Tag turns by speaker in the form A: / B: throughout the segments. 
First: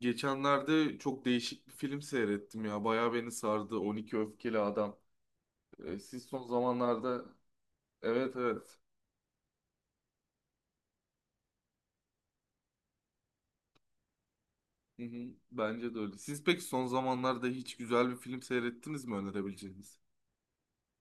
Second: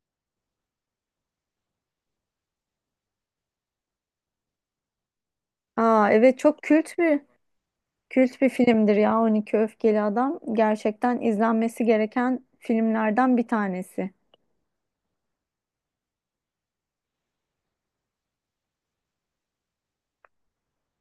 A: Geçenlerde çok değişik bir film seyrettim ya. Bayağı beni sardı. 12 Öfkeli Adam.
B: Aa,
A: Siz
B: evet,
A: son
B: çok kült bir
A: zamanlarda... Evet
B: kült bir
A: evet.
B: filmdir ya, 12 Öfkeli Adam. Gerçekten izlenmesi gereken filmlerden bir tanesi.
A: Hı hı, bence de öyle. Siz peki son zamanlarda hiç güzel bir film seyrettiniz mi önerebileceğiniz?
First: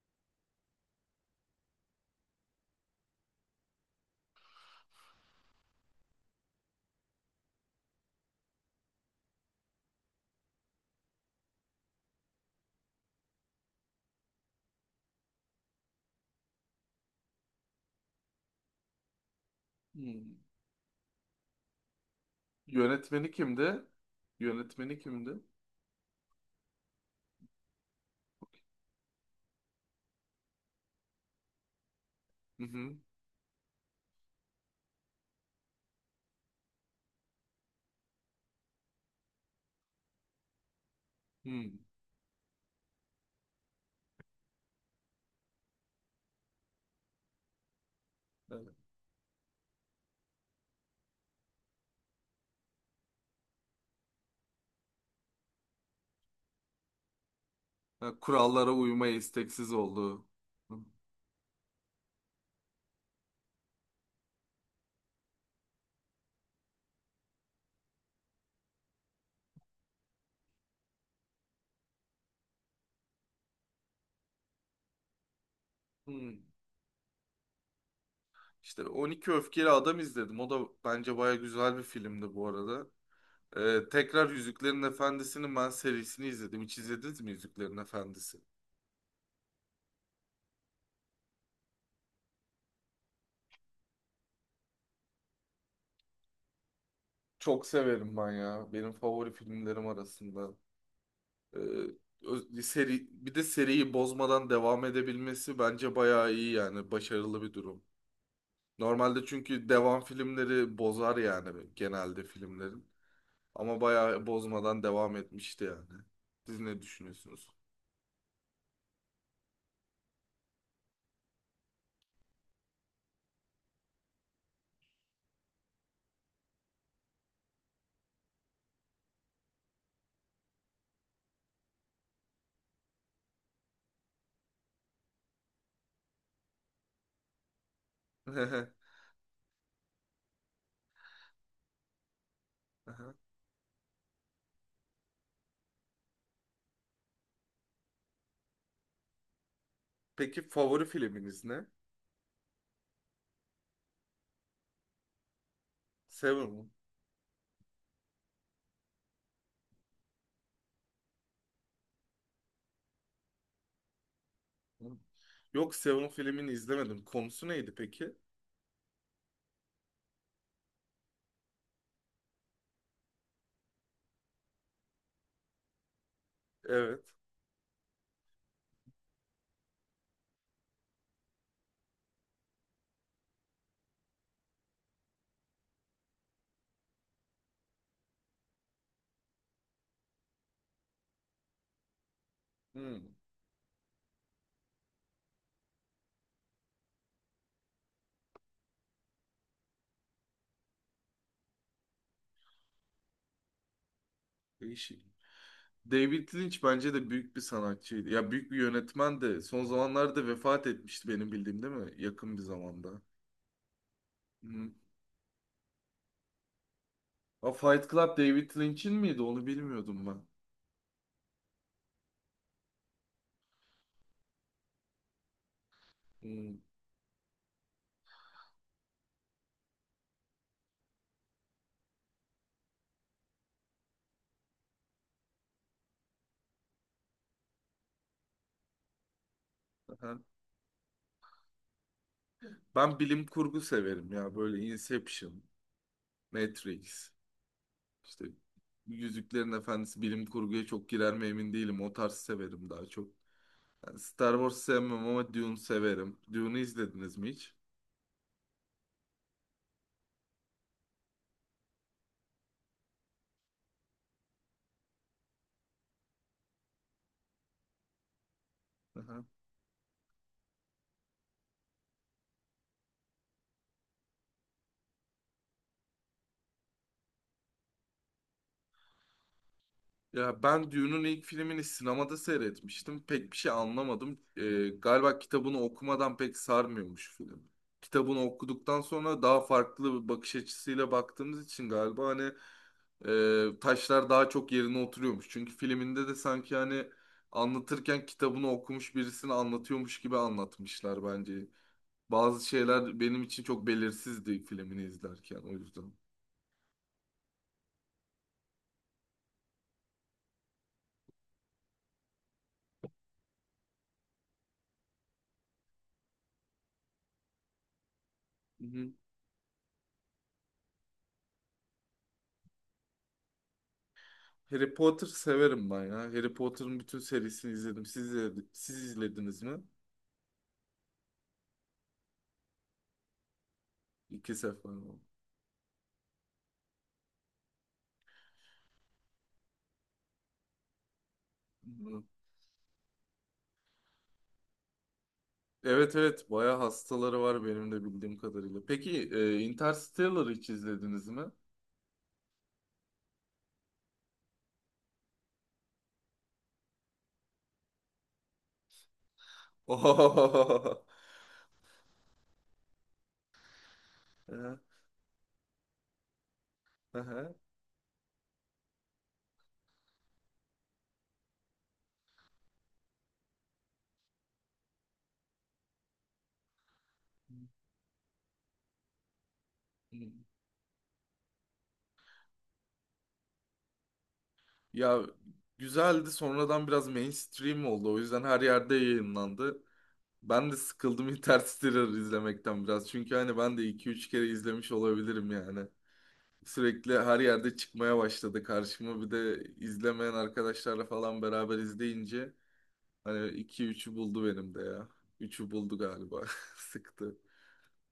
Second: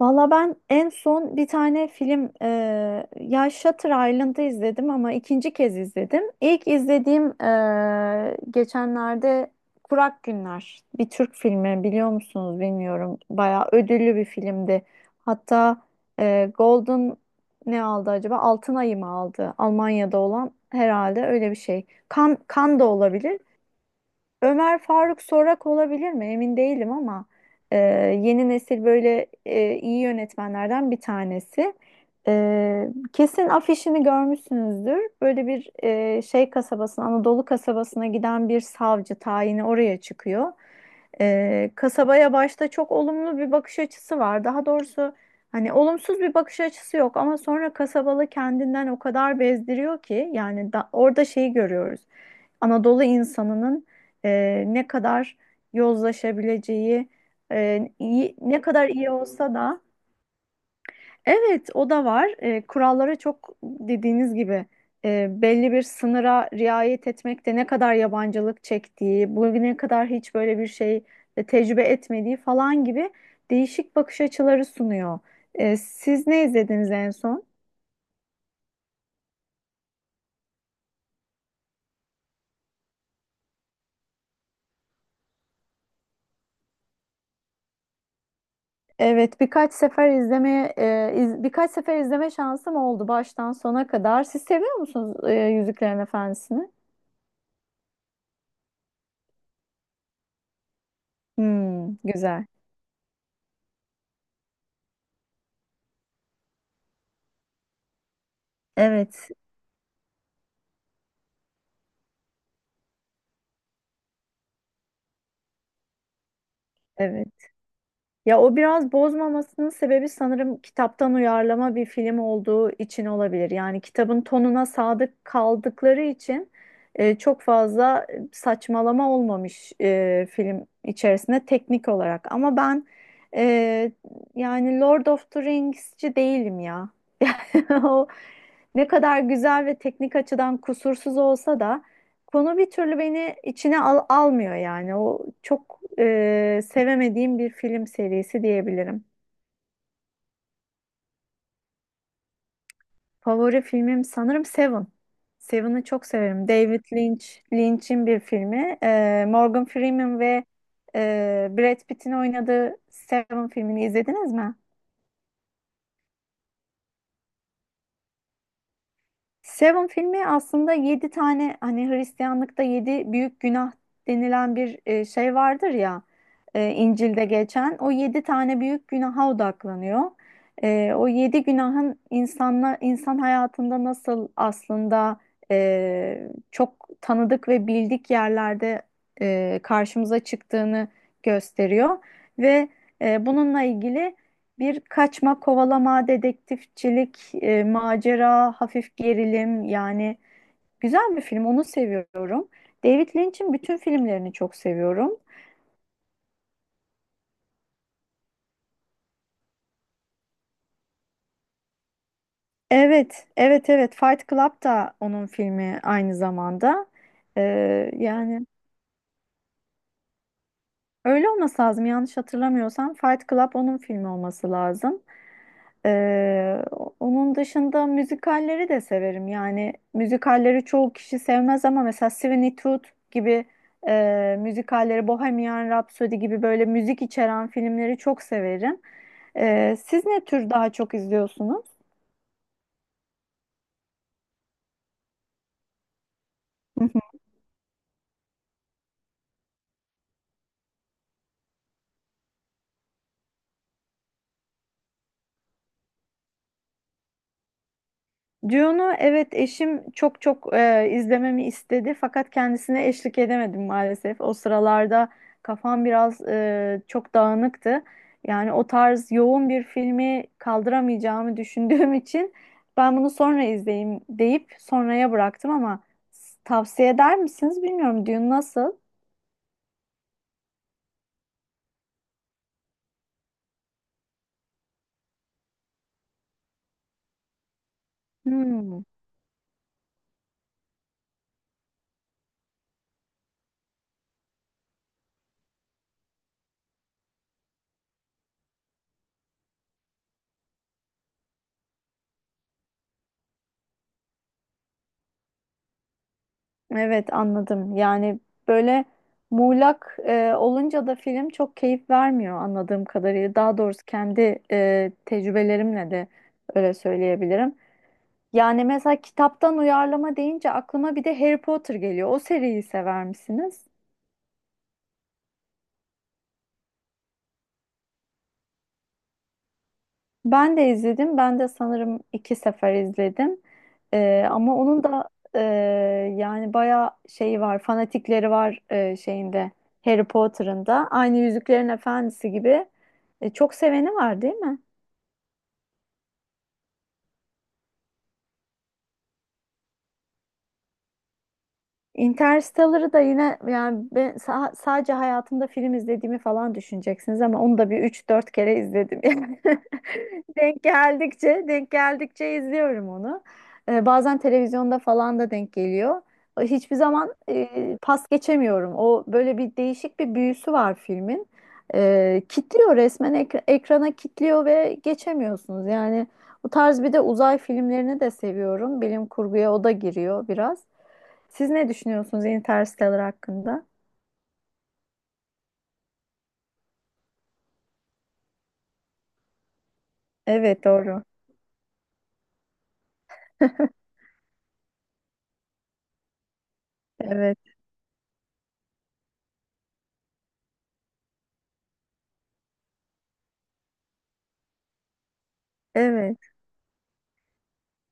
B: Valla, ben en son bir tane film ya Shutter Island'ı izledim ama ikinci kez izledim. İlk izlediğim geçenlerde Kurak Günler, bir Türk filmi, biliyor musunuz bilmiyorum. Bayağı ödüllü bir filmdi. Hatta Golden ne aldı acaba? Altın Ayı mı aldı? Almanya'da
A: Hmm.
B: olan herhalde, öyle bir şey. Kan, kan da
A: Yönetmeni
B: olabilir.
A: kimdi?
B: Ömer
A: Yönetmeni
B: Faruk
A: kimdi?
B: Sorak olabilir mi? Emin değilim ama e, yeni nesil böyle iyi yönetmenlerden bir tanesi.
A: Hı
B: E,
A: hı.
B: kesin afişini görmüşsünüzdür. Böyle bir şey kasabasına, Anadolu kasabasına giden bir savcı tayini oraya çıkıyor.
A: Hmm.
B: Kasabaya başta çok olumlu bir bakış açısı var. Daha doğrusu hani olumsuz bir bakış açısı yok ama sonra kasabalı
A: Evet.
B: kendinden o kadar bezdiriyor ki, yani da, orada şeyi görüyoruz. Anadolu insanının ne kadar yozlaşabileceği,
A: Ha,
B: ne
A: kurallara
B: kadar iyi
A: uymaya
B: olsa
A: isteksiz
B: da,
A: olduğu. Hı.
B: evet, o da var. Kurallara, çok dediğiniz gibi belli bir sınıra riayet etmekte ne kadar yabancılık çektiği, bugüne kadar hiç böyle bir şey tecrübe etmediği falan gibi değişik bakış açıları sunuyor. Siz
A: Hmm.
B: ne izlediniz en son?
A: İşte 12 Öfkeli Adam izledim. O da bence bayağı güzel bir filmdi bu arada. Tekrar Yüzüklerin Efendisi'nin ben serisini izledim. Hiç izlediniz mi Yüzüklerin Efendisi?
B: Evet, birkaç sefer birkaç sefer izleme şansım oldu baştan sona kadar. Siz seviyor musunuz Yüzüklerin Efendisi'ni?
A: Çok severim ben ya. Benim favori filmlerim arasında. Ee,
B: Hmm, güzel.
A: Seri, bir de seriyi bozmadan devam edebilmesi bence bayağı iyi yani. Başarılı bir durum. Normalde
B: Evet,
A: çünkü devam filmleri bozar yani genelde filmlerin. Ama bayağı bozmadan devam etmişti yani. Siz ne
B: evet.
A: düşünüyorsunuz?
B: Ya o biraz bozmamasının sebebi, sanırım kitaptan uyarlama bir film olduğu için olabilir. Yani kitabın tonuna sadık kaldıkları için çok fazla saçmalama olmamış film içerisinde, teknik olarak. Ama ben, e, yani Lord of the Rings'ci değilim ya. O ne kadar güzel ve teknik açıdan kusursuz olsa da konu bir türlü beni içine almıyor yani. O çok sevemediğim bir film serisi diyebilirim.
A: Peki favori filminiz ne?
B: Favori filmim sanırım Seven. Seven'ı çok severim.
A: Seven mi?
B: David Lynch, Lynch'in bir filmi. Morgan Freeman ve Brad Pitt'in oynadığı Seven filmini izlediniz mi?
A: Yok Seven filmini izlemedim. Konusu neydi peki?
B: Seven filmi aslında yedi tane, hani Hristiyanlıkta yedi büyük günah denilen bir şey vardır ya,
A: Evet.
B: İncil'de geçen o yedi tane büyük günaha odaklanıyor. O yedi günahın insanla, insan hayatında nasıl aslında çok tanıdık ve bildik yerlerde karşımıza çıktığını gösteriyor ve
A: Hmm,
B: bununla ilgili. Bir kaçma, kovalama, dedektifçilik, macera, hafif gerilim, yani güzel bir film, onu seviyorum. David Lynch'in bütün filmlerini çok
A: Değişik.
B: seviyorum.
A: David Lynch bence de büyük bir sanatçıydı. Ya büyük bir yönetmen de son zamanlarda vefat etmişti benim bildiğim değil mi? Yakın bir zamanda.
B: Evet, evet, evet. Fight Club
A: Hmm.
B: da onun filmi aynı zamanda.
A: A Fight Club
B: Yani
A: David Lynch'in miydi? Onu bilmiyordum ben.
B: öyle olması lazım. Yanlış hatırlamıyorsam Fight Club onun filmi olması lazım.
A: Hmm.
B: Ee, onun dışında müzikalleri de severim. Yani müzikalleri çoğu kişi sevmez ama mesela Sweeney Todd gibi müzikalleri, Bohemian Rhapsody gibi böyle müzik içeren filmleri çok severim. Siz
A: Aha.
B: ne tür daha çok izliyorsunuz?
A: Ben bilim kurgu severim ya. Böyle Inception, Matrix, işte Yüzüklerin Efendisi bilim kurguya çok girer mi emin değilim. O tarz severim daha çok. Star Wars sevmem ama Dune severim. Dune'u izlediniz mi hiç?
B: Dune'u, evet, eşim çok çok izlememi istedi fakat kendisine eşlik edemedim maalesef. O sıralarda kafam biraz, çok dağınıktı. Yani o tarz
A: Aha.
B: yoğun bir filmi kaldıramayacağımı düşündüğüm için ben bunu sonra izleyeyim deyip sonraya bıraktım ama, tavsiye eder misiniz bilmiyorum. Dune nasıl?
A: Ya ben Dune'un ilk filmini sinemada seyretmiştim. Pek bir şey anlamadım. Galiba kitabını okumadan pek sarmıyormuş film. Kitabını okuduktan
B: Hmm.
A: sonra daha farklı bir bakış açısıyla baktığımız için galiba hani taşlar daha çok yerine oturuyormuş. Çünkü filminde de sanki hani anlatırken kitabını okumuş birisini anlatıyormuş gibi anlatmışlar bence. Bazı şeyler benim için çok belirsizdi filmini izlerken o yüzden.
B: Evet, anladım. Yani böyle muğlak olunca da film çok keyif vermiyor, anladığım kadarıyla. Daha doğrusu kendi tecrübelerimle de öyle söyleyebilirim. Yani
A: Hı hı.
B: mesela kitaptan uyarlama deyince aklıma bir de Harry Potter geliyor. O seriyi sever misiniz?
A: Harry Potter severim ben ya. Harry Potter'ın bütün serisini izledim. Siz izlediniz mi?
B: Ben de izledim. Ben de sanırım iki sefer izledim.
A: İki
B: Ama
A: sefer
B: onun
A: oldu.
B: da, e, yani bayağı şeyi var, fanatikleri var şeyinde, Harry Potter'ın da. Aynı Yüzüklerin
A: Hı.
B: Efendisi gibi çok seveni var, değil mi?
A: Evet evet bayağı hastaları var benim de bildiğim kadarıyla. Peki Interstellar'ı hiç izlediniz mi?
B: Interstellar'ı da, yine yani ben sadece hayatımda film izlediğimi falan düşüneceksiniz ama onu da bir üç dört kere izledim. Yani denk
A: Ohohoho.
B: geldikçe denk geldikçe izliyorum onu. Bazen
A: Hı
B: televizyonda falan da denk geliyor. Hiçbir zaman
A: hı.
B: pas geçemiyorum. O böyle bir değişik bir büyüsü var filmin. Kitliyor resmen, ekrana kitliyor ve geçemiyorsunuz. Yani bu tarz, bir de uzay filmlerini de seviyorum. Bilim kurguya o da giriyor biraz. Siz ne düşünüyorsunuz Interstellar hakkında?
A: Ya güzeldi, sonradan biraz mainstream oldu. O yüzden her yerde yayınlandı. Ben de
B: Evet, doğru.
A: sıkıldım Interstellar izlemekten biraz. Çünkü hani ben de iki üç kere izlemiş olabilirim yani. Sürekli her
B: Evet.
A: yerde çıkmaya başladı karşıma. Bir de izlemeyen arkadaşlarla falan beraber izleyince hani iki üçü buldu benim de ya. Üçü buldu
B: Evet.
A: galiba. Sıktı.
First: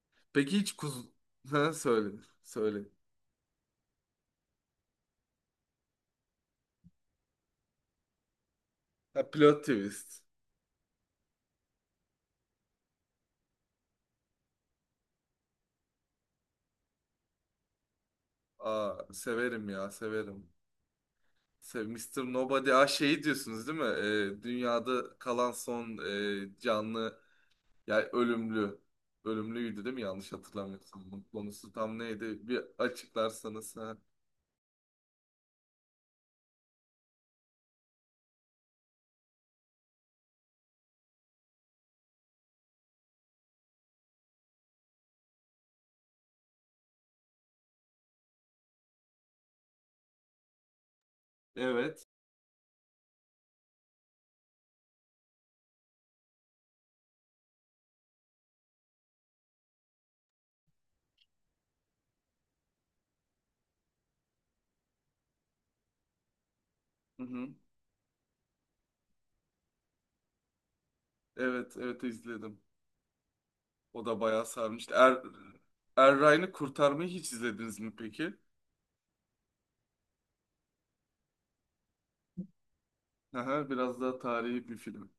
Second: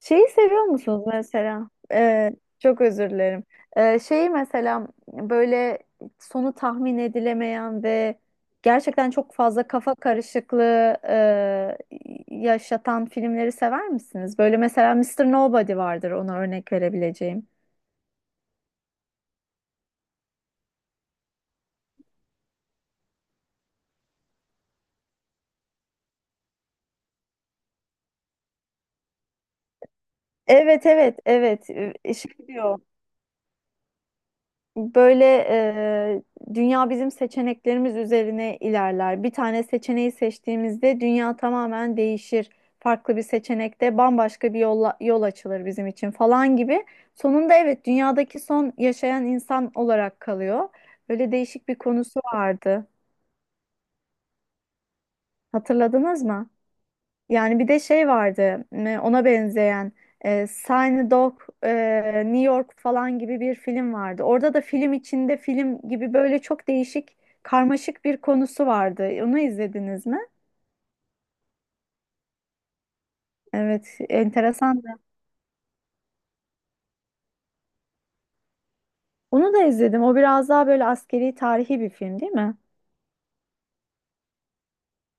B: Şeyi
A: Peki
B: seviyor
A: hiç kuz...
B: musunuz mesela?
A: Ha, söyle.
B: Çok
A: Söyle.
B: özür dilerim. Şeyi mesela, böyle sonu tahmin edilemeyen ve gerçekten
A: Ha,
B: çok
A: plot
B: fazla kafa
A: twist.
B: karışıklığı yaşatan filmleri sever misiniz? Böyle mesela Mister Nobody vardır, ona örnek verebileceğim.
A: Aa, severim ya severim. Mr. Nobody. Aa şeyi diyorsunuz değil mi? Dünyada kalan son canlı. Yani ölümlü. Ölümlüydü değil mi? Yanlış
B: Evet,
A: hatırlamıyorsam.
B: evet,
A: Bunun
B: evet.
A: konusu tam
B: Şey
A: neydi? Bir
B: diyor
A: açıklarsanız. Ha.
B: böyle, dünya bizim seçeneklerimiz üzerine ilerler. Bir tane seçeneği seçtiğimizde dünya tamamen değişir. Farklı bir seçenekte bambaşka bir yolla, yol açılır bizim için falan gibi. Sonunda evet, dünyadaki son yaşayan insan olarak kalıyor. Böyle değişik bir
A: Evet.
B: konusu vardı. Hatırladınız mı? Yani bir de şey vardı, ona benzeyen, Sign Dog, New York falan gibi bir film vardı. Orada da film içinde film gibi böyle çok değişik,
A: Hı hı.
B: karmaşık bir konusu vardı. Onu izlediniz mi?
A: Evet, evet izledim.
B: Evet,
A: O da bayağı
B: enteresan.
A: sarmıştı. Erray'ını Kurtarmayı hiç izlediniz mi peki?
B: Onu da izledim. O biraz daha böyle askeri, tarihi bir film değil mi?
A: Aha, biraz daha tarihi bir film.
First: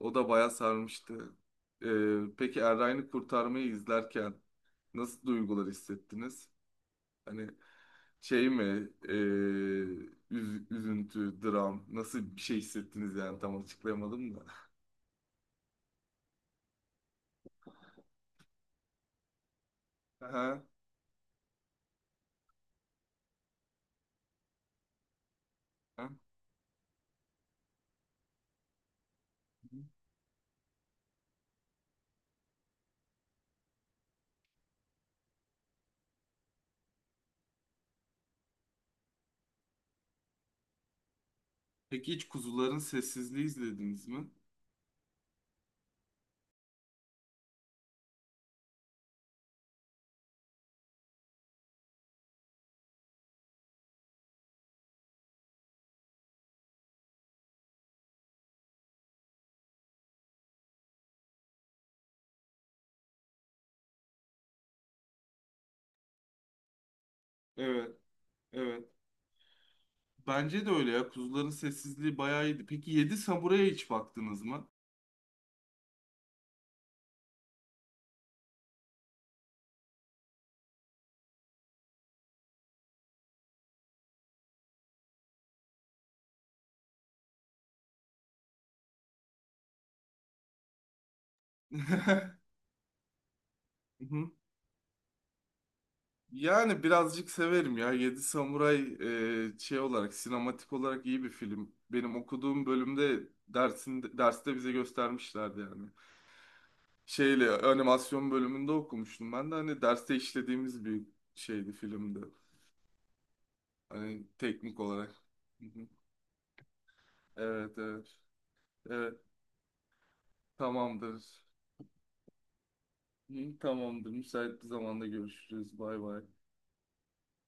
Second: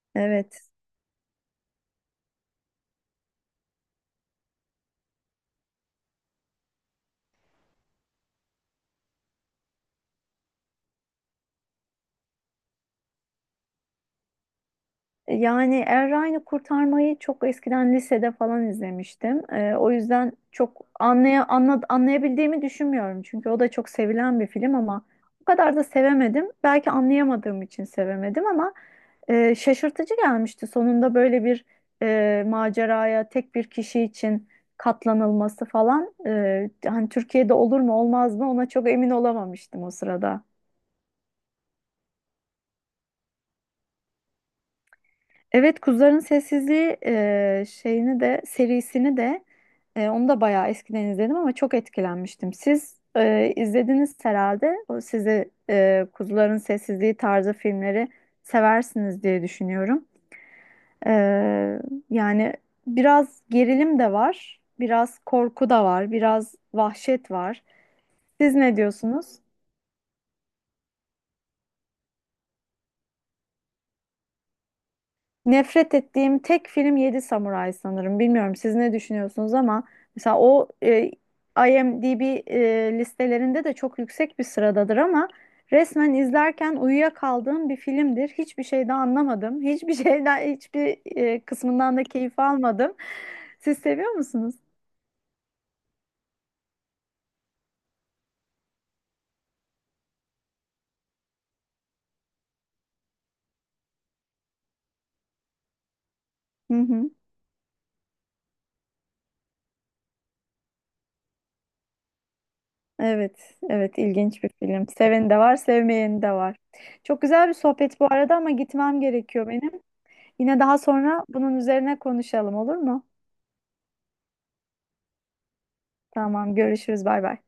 A: O da bayağı
B: Evet.
A: sarmıştı. Peki Erray'ını Kurtarmayı izlerken nasıl duygular hissettiniz? Hani şey mi? Üzüntü, dram. Nasıl bir şey hissettiniz yani tam açıklayamadım da.
B: Yani Errani Kurtarmayı çok eskiden, lisede falan izlemiştim. O yüzden
A: Aha,
B: çok anlayabildiğimi düşünmüyorum. Çünkü o da çok sevilen bir film ama o kadar da
A: aha.
B: sevemedim. Belki anlayamadığım için sevemedim ama şaşırtıcı gelmişti. Sonunda böyle bir maceraya tek bir kişi için katlanılması falan. Hani Türkiye'de olur mu olmaz mı, ona çok emin olamamıştım o sırada.
A: Peki hiç Kuzuların Sessizliği izlediniz mi?
B: Evet, Kuzuların Sessizliği şeyini de, serisini de, onu da bayağı eskiden izledim ama çok etkilenmiştim. Siz izlediniz herhalde. O size Kuzuların Sessizliği tarzı filmleri seversiniz diye düşünüyorum. E, yani biraz gerilim de var, biraz korku da var, biraz vahşet var.
A: Evet,
B: Siz ne
A: evet.
B: diyorsunuz?
A: Bence de öyle ya. Kuzuların Sessizliği bayağı iyiydi. Peki Yedi Samuray'a hiç baktınız mı?
B: Nefret ettiğim tek film Yedi Samuray sanırım. Bilmiyorum siz ne düşünüyorsunuz ama mesela o IMDb listelerinde de çok yüksek bir sıradadır ama resmen izlerken uyuyakaldığım bir filmdir. Hiçbir şey de anlamadım. Hiçbir şeyden, hiçbir kısmından da keyif almadım. Siz seviyor
A: Mhm.
B: musunuz?
A: Yani birazcık severim ya. Yedi Samuray şey olarak, sinematik olarak iyi bir film. Benim okuduğum bölümde derste bize göstermişlerdi yani.
B: Hı hı.
A: Şeyle animasyon bölümünde okumuştum ben de hani derste işlediğimiz bir şeydi filmdi.
B: Evet, evet,
A: Hani
B: ilginç bir
A: teknik
B: film.
A: olarak.
B: Seveni de var, sevmeyeni de var. Çok güzel bir
A: Evet,
B: sohbet bu
A: evet.
B: arada ama gitmem
A: Evet,
B: gerekiyor benim. Yine daha sonra
A: tamamdır.
B: bunun üzerine konuşalım, olur mu?
A: Hı, tamamdır. Müsait bir zamanda görüşürüz. Bay bay.
B: Tamam, görüşürüz, bay bay.